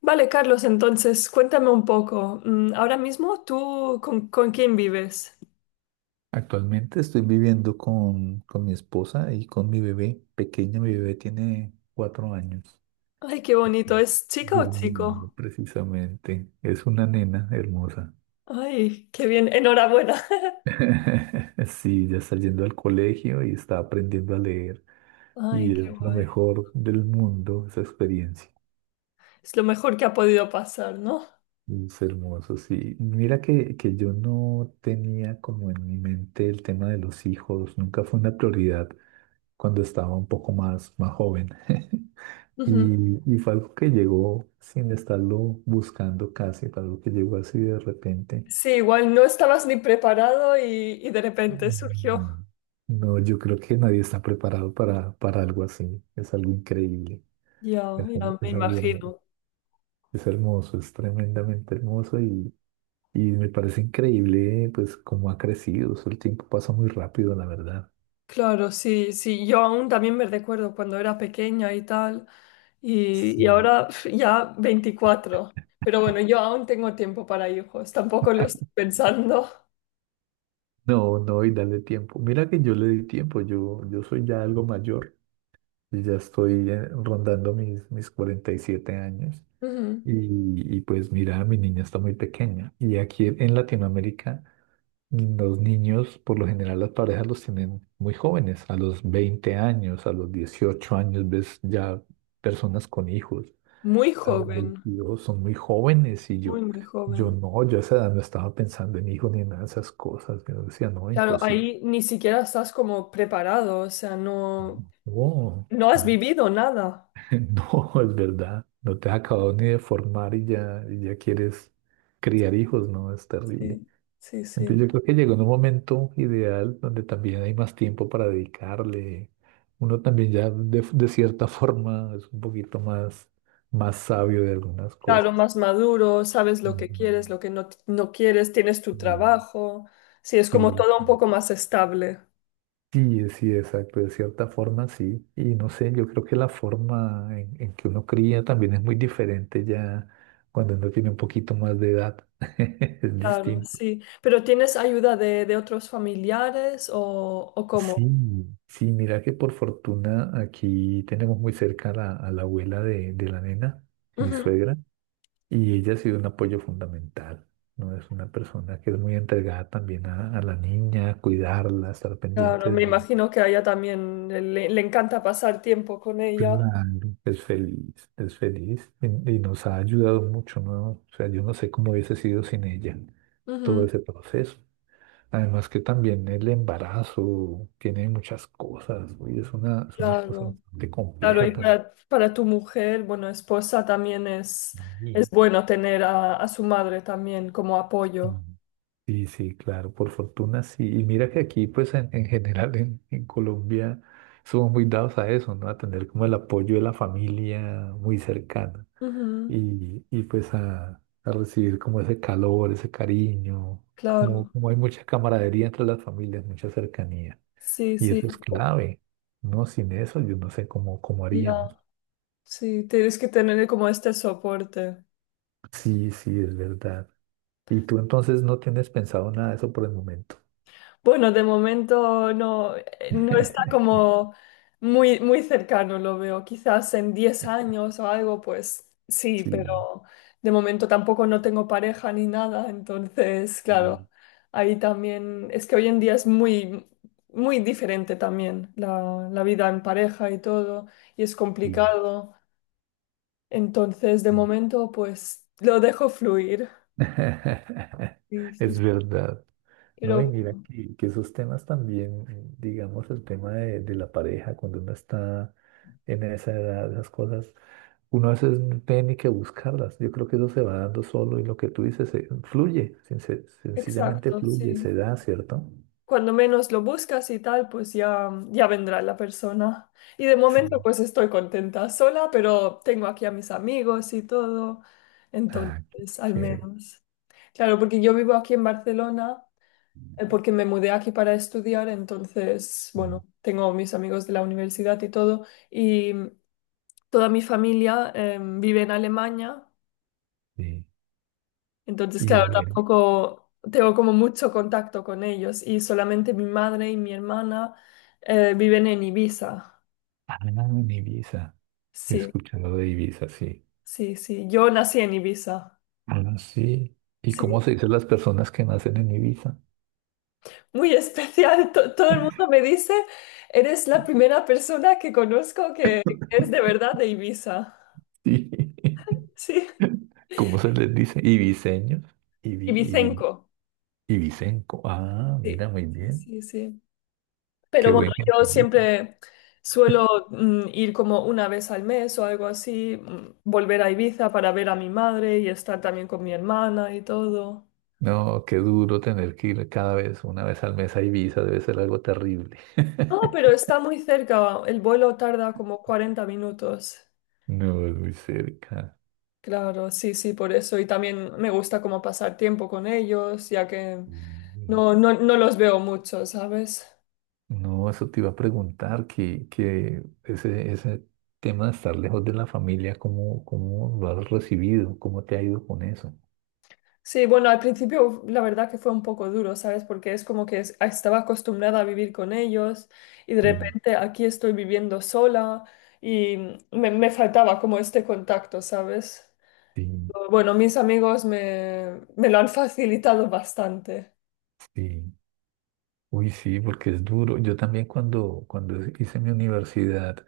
Vale, Carlos, entonces cuéntame un poco. Ahora mismo, ¿tú con quién vives? Actualmente estoy viviendo con mi esposa y con mi bebé pequeño. Mi bebé tiene 4 años, Ay, qué bonito. ¿Es chica o durmiendo chico? precisamente. Es una nena hermosa. Ay, qué bien. Enhorabuena. Sí, ya está yendo al colegio y está aprendiendo a leer. Ay, Y qué es lo guay. mejor del mundo esa experiencia. Es lo mejor que ha podido pasar, ¿no? Es hermoso, sí. Mira que yo no tenía como en mi mente el tema de los hijos. Nunca fue una prioridad cuando estaba un poco más joven. Ujú. Y fue algo que llegó sin estarlo buscando casi, fue algo que llegó así de repente. Sí, igual no estabas ni preparado y de repente surgió. No, no, yo creo que nadie está preparado para algo así. Es algo increíble, Ya, es, ya me es algo imagino. Hermoso, es tremendamente hermoso y me parece increíble pues cómo ha crecido. Eso, el tiempo pasa muy rápido, la verdad. Claro, sí, sí, yo aún también me recuerdo cuando era pequeña y tal, y Sí. ahora ya 24, pero bueno, yo aún tengo tiempo para hijos, tampoco lo estoy pensando. No, no, y dale tiempo. Mira que yo le di tiempo, yo soy ya algo mayor, y ya estoy rondando mis 47 años. Ujú. Y pues mira, mi niña está muy pequeña. Y aquí en Latinoamérica, los niños, por lo general, las parejas los tienen muy jóvenes, a los 20 años, a los 18 años, ves ya personas con hijos, Muy a los joven, 22 son muy jóvenes. Y muy, yo, muy yo joven. no, yo a esa edad no estaba pensando en hijos ni en nada de esas cosas. Yo decía, no, Claro, imposible. ahí ni siquiera estás como preparado, o sea, no, No, no has no, vivido nada. no, es verdad. No te has acabado ni de formar y ya, quieres criar hijos, no, es terrible. Sí, sí, sí. Entonces yo No. creo que llegó en un momento ideal donde también hay más tiempo para dedicarle. Uno también ya de cierta forma es un poquito más sabio de algunas Claro, cosas. más maduro, sabes lo que Ujú. quieres, lo que no, no quieres, tienes tu Mm. trabajo, sí, es Sí, como todo un poco más estable. sí, sí, exacto, de cierta forma sí. Y no sé, yo creo que la forma en que uno cría también es muy diferente ya cuando uno tiene un poquito más de edad. Es Claro, distinto. sí. ¿Pero tienes ayuda de otros familiares o Sí, cómo? sí, mira que por fortuna aquí tenemos muy cerca a la abuela de la nena, mi Ujú. suegra, y ella ha sido un apoyo fundamental, ¿no? Es una persona que es muy entregada también a la niña, a cuidarla, a estar Claro, pendiente de me ella. imagino que a ella también le encanta pasar tiempo con ella. Claro. Es feliz y nos ha ayudado mucho, ¿no? O sea, yo no sé cómo hubiese sido sin ella todo Ujú. ese proceso. Además que también el embarazo tiene muchas cosas, güey, es una cosa Claro, bastante claro, compleja y también. para tu mujer, bueno, esposa también es Y- bueno tener a su madre también como apoyo. Sí, sí, claro, por fortuna sí. Y mira que aquí, pues en general en Colombia somos muy dados a eso, ¿no? A tener como el apoyo de la familia muy cercana Ujú. y pues a recibir como ese calor, ese cariño, como, Claro, como hay mucha camaradería entre las familias, mucha cercanía. sí, Y sí. eso es clave. No, sin eso yo no sé cómo Ya, haríamos. sí, tienes que tener como este soporte. Sí, sí, es verdad. Y tú entonces no tienes pensado nada de eso por el momento. Bueno, de momento no, no está como muy, muy cercano, lo veo. Quizás en 10 años o algo, pues sí, Sí, pero de momento tampoco no tengo pareja ni nada. Entonces, claro, sí, ahí también es que hoy en día es muy, muy diferente también la vida en pareja y todo, y es sí, complicado. Entonces, de sí. momento, pues lo dejo fluir. Sí, sí, Es sí. verdad. No, y Pero, mira que esos temas también, digamos, el tema de la pareja, cuando uno está en esa edad, esas cosas, uno a veces no tiene ni que buscarlas. Yo creo que eso se va dando solo y lo que tú dices, fluye, sencillamente exacto, fluye, sí. se da, ¿cierto? Cuando menos lo buscas y tal, pues ya, ya vendrá la persona. Y de momento pues estoy contenta sola, pero tengo aquí a mis amigos y todo. Ah, qué Entonces, al chévere. menos. Claro, porque yo vivo aquí en Barcelona, porque me mudé aquí para estudiar, entonces, bueno, tengo mis amigos de la universidad y todo. Y toda mi familia, vive en Alemania. Sí. Entonces, Y claro, de Ale- tampoco tengo como mucho contacto con ellos y solamente mi madre y mi hermana viven en Ibiza. Ah, en Ibiza. Sí, Escuchando de Ibiza, sí. sí, sí. Yo nací en Ibiza. Ah, sí. ¿Y Sí. cómo se dicen las personas que nacen en Ibiza? Muy especial. Todo el mundo me dice, eres la primera persona que conozco que es de verdad de Ibiza. Sí. Sí. ¿Cómo se les dice? Ibiseños. Ibi, ibi, Ibicenco. ibicenco. Ah, mira, Sí, muy sí, bien. sí. Sí. Qué Pero bueno, buen yo gentilicio. siempre suelo ir como una vez al mes o algo así, volver a Ibiza para ver a mi madre y estar también con mi hermana y todo. No, qué duro tener que ir cada vez, una vez al mes a Ibiza, debe ser algo terrible. No, pero está muy cerca, el vuelo tarda como 40 minutos. No, es muy cerca. Claro, sí, sí, por eso. Y también me gusta como pasar tiempo con ellos, ya que Mm. no, no, no los veo mucho, ¿sabes? No, eso te iba a preguntar, que ese, ese tema de estar lejos de la familia, ¿cómo lo has recibido? ¿Cómo te ha ido con eso? Sí, bueno, al principio la verdad que fue un poco duro, ¿sabes? Porque es como que estaba acostumbrada a vivir con ellos y de Sí, repente aquí estoy viviendo sola y me faltaba como este contacto, ¿sabes? sí, Bueno, mis amigos me lo han facilitado bastante. sí. Uy, sí, porque es duro. Yo también cuando hice mi universidad,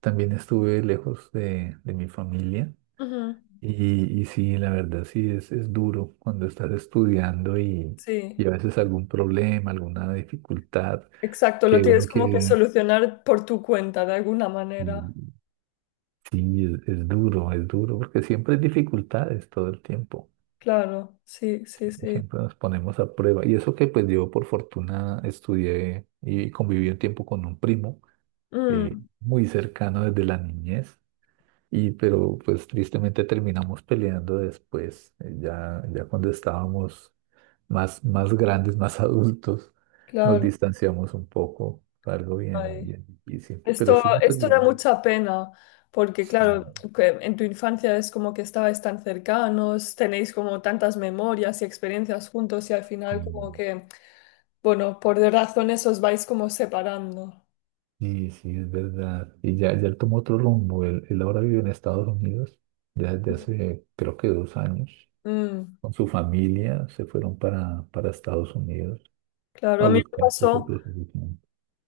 también estuve lejos de mi familia. Ujú. Y sí, la verdad, sí, es duro cuando estás estudiando y Sí, a veces algún problema, alguna dificultad exacto, lo que uno tienes como que quiere. solucionar por tu cuenta de alguna manera. Sí, es duro, es duro, porque siempre hay dificultades todo el tiempo. Claro, sí, sí, Y sí. siempre nos ponemos a prueba. Y eso que pues yo por fortuna estudié y conviví un tiempo con un primo Mm, muy cercano desde la niñez. Y pero pues tristemente terminamos peleando después, ya cuando estábamos más grandes, más adultos, nos claro. distanciamos un poco. Fue algo bien, Ay. bien difícil. Pero Esto, sí nos esto da ayudamos. mucha pena, porque Sí. claro, que en tu infancia es como que estabais tan cercanos, tenéis como tantas memorias y experiencias juntos y al final como Sí. que, bueno, por razones os vais como separando. Sí, sí, es verdad. Y ya él tomó otro rumbo. Él ahora vive en Estados Unidos ya desde hace, creo que 2 años. Mm, Con su familia se fueron para Estados Unidos claro, a a mí me buscar pues, pasó. otros horizontes.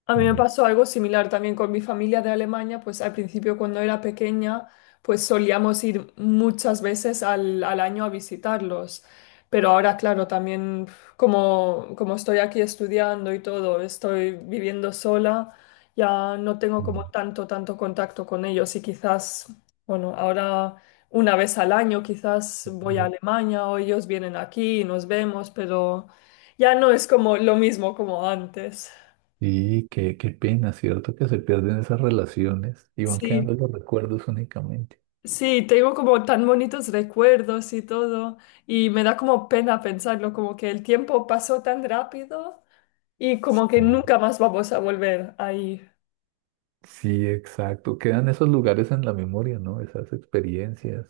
A mí me Mm, pasó algo similar también con mi familia de Alemania, pues al principio cuando era pequeña, pues solíamos ir muchas veces al año a visitarlos. Pero ahora, claro, también como estoy aquí estudiando y todo, estoy viviendo sola, ya no tengo como mm. tanto contacto con ellos y quizás, bueno, ahora una vez al año quizás voy a Alemania o ellos vienen aquí y nos vemos, pero ya no es como lo mismo como antes. Sí, qué pena, ¿cierto? Que se pierden esas relaciones y van Sí. quedando los recuerdos únicamente. Sí, tengo como tan bonitos recuerdos y todo, y me da como pena pensarlo, como que el tiempo pasó tan rápido y como que Mm. nunca más vamos a volver ahí. Sí, exacto. Quedan esos lugares en la memoria, ¿no? Esas experiencias,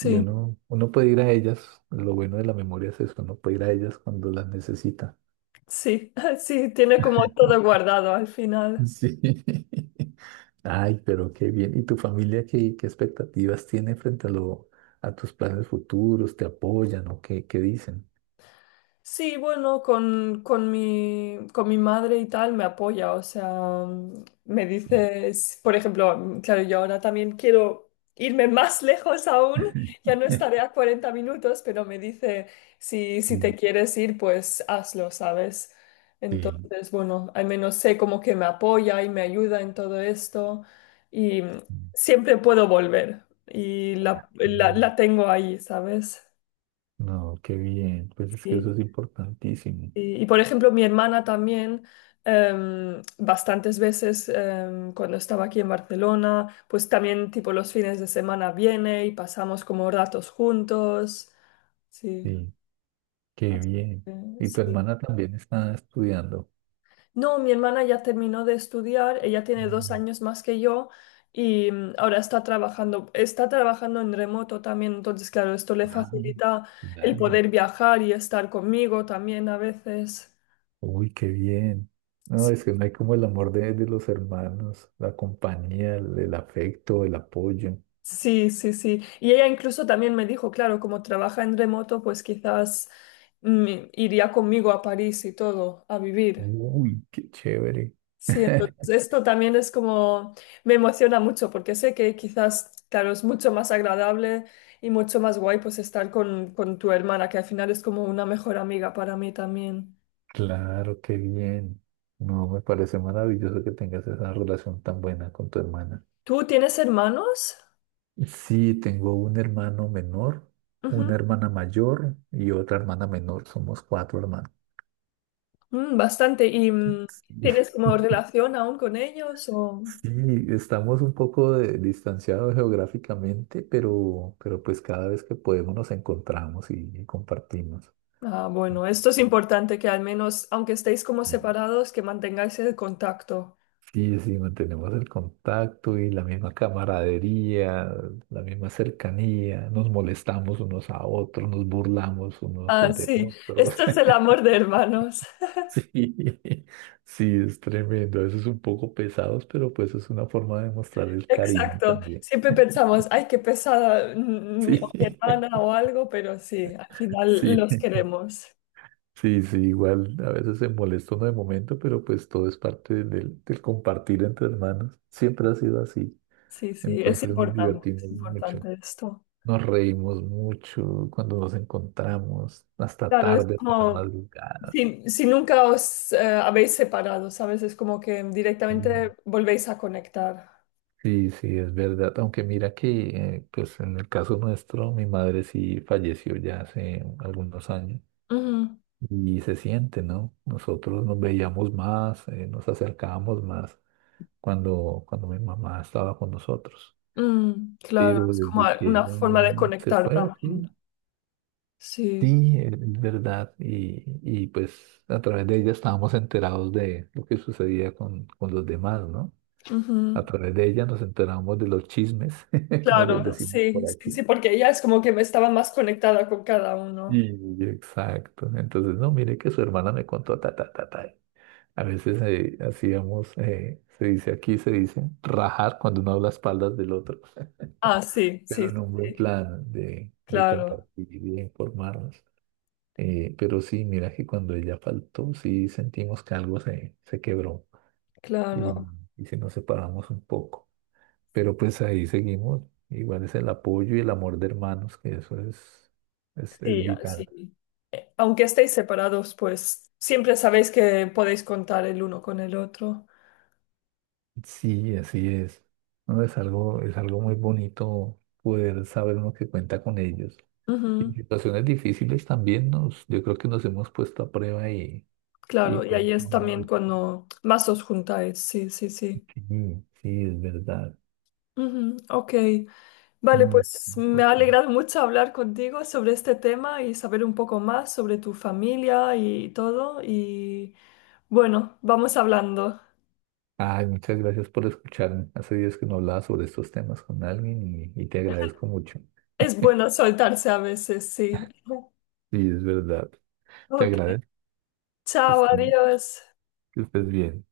y uno puede ir a ellas, lo bueno de la memoria es eso, uno puede ir a ellas cuando las necesita. sí, sí, tiene como todo guardado al final. Sí. Ay, pero qué bien. ¿Y tu familia qué, qué, expectativas tiene frente a tus planes futuros? ¿Te apoyan o qué dicen? Sí, bueno, con mi madre y tal me apoya, o sea, me dices, por ejemplo, claro, yo ahora también quiero irme más lejos aún, ya no estaré a 40 minutos, pero me dice, si, si te Sí. quieres ir, pues hazlo, ¿sabes? Sí. Entonces, bueno, al menos sé como que me apoya y me ayuda en todo esto y siempre puedo volver y Ah, la, qué la, bien. la tengo ahí, ¿sabes? No, qué bien. Pues es que Sí. eso es importantísimo. Y, por ejemplo, mi hermana también, bastantes veces cuando estaba aquí en Barcelona, pues también tipo los fines de semana viene y pasamos como ratos juntos. Sí. Sí, qué Así bien. ¿Y tu que, sí. hermana también está estudiando? No, mi hermana ya terminó de estudiar, ella tiene dos Mm. años más que yo y ahora está trabajando, en remoto también, entonces claro, esto le Ah, facilita el claro. poder viajar y estar conmigo también a veces. Uy, qué bien. No, es Sí. que no hay como el amor de los hermanos, la compañía, el afecto, el apoyo. Sí, sí, sí. Y ella incluso también me dijo, claro, como trabaja en remoto, pues quizás mm, iría conmigo a París y todo, a vivir. Uy, qué chévere. Sí, entonces esto también es como, me emociona mucho porque sé que quizás, claro, es mucho más agradable y mucho más guay pues estar con tu hermana, que al final es como una mejor amiga para mí también. Claro, qué bien. No, me parece maravilloso que tengas esa relación tan buena con tu hermana. ¿Tú tienes hermanos? Sí, tengo un hermano menor, una Ujú. hermana mayor y otra hermana menor. Somos cuatro hermanos. Bastante. ¿Y tienes como relación aún con ellos o? Sí, estamos un poco distanciados geográficamente, pero pues cada vez que podemos nos encontramos y compartimos. Ah, bueno, esto es importante que al menos, aunque estéis como separados, que mantengáis el contacto. Sí, sí, mantenemos el contacto y la misma camaradería, la misma cercanía, nos molestamos unos a otros, nos burlamos unos Ah, de sí, otros. esto es el amor de hermanos. Sí, sí, es tremendo. A veces un poco pesados, pero pues es una forma de mostrar el cariño Exacto. también. Siempre pensamos, ay, qué pesada o mi Sí, hermana o algo, pero sí, al final sí. los queremos. Sí, sí, igual a veces se molesta uno de momento, pero pues todo es parte del compartir entre hermanos. Siempre ha sido así. Sí, sí, Entonces nos divertimos es mucho, importante esto. nos reímos mucho cuando nos encontramos, hasta Claro, es tarde, hasta la como, madrugada. si, si nunca os habéis separado, ¿sabes? Es como que Mm. directamente volvéis a conectar. Sí, sí, es verdad. Aunque mira que, pues en el caso nuestro, mi madre sí falleció ya hace algunos años Ujú. y se siente, ¿no? Nosotros nos veíamos más, nos acercábamos más cuando mi mamá estaba con nosotros. Mm, claro, Pero es como desde que una ella forma de no se conectar fue, también. sí, Sí, sí, es verdad. Y pues a través de ella estábamos enterados de lo que sucedía con los demás, ¿no? ujú. A través de ella nos enteramos de los chismes, como les Claro, decimos sí, por sí, aquí. sí, porque ella es como que me estaba más conectada con cada uno. Y exacto. Entonces, no, mire que su hermana me contó ta, ta, ta, ta. A veces hacíamos, se dice aquí, se dice, rajar cuando uno habla a espaldas del otro. Ah, sí, sí, Pero en un buen sí, plan de claro, compartir y de informarnos. Pero sí, mira que cuando ella faltó, sí sentimos que algo se quebró y, claro. y sí nos separamos un poco. Pero pues ahí seguimos. Igual es el apoyo y el amor de hermanos, que eso es, es Sí, ah, vital. sí. Aunque estéis separados, pues siempre sabéis que podéis contar el uno con el otro. Sí, así es. No, es algo muy bonito poder saber uno que cuenta con ellos. Y en Ujú, situaciones difíciles también nos, yo creo que nos hemos puesto a prueba y claro, y pues, ahí es también amor. cuando más os juntáis, sí, sí, sí. Sí, sí, es verdad. Ujú, ok, vale, No, es pues me ha importante. alegrado mucho hablar contigo sobre este tema y saber un poco más sobre tu familia y todo. Y bueno, vamos hablando. Ay, muchas gracias por escucharme. Hace días que no hablaba sobre estos temas con alguien y te agradezco mucho. Es bueno soltarse a veces, sí. Sí, es verdad. Te Ok, agradezco. chao, Está- adiós. Que estés bien.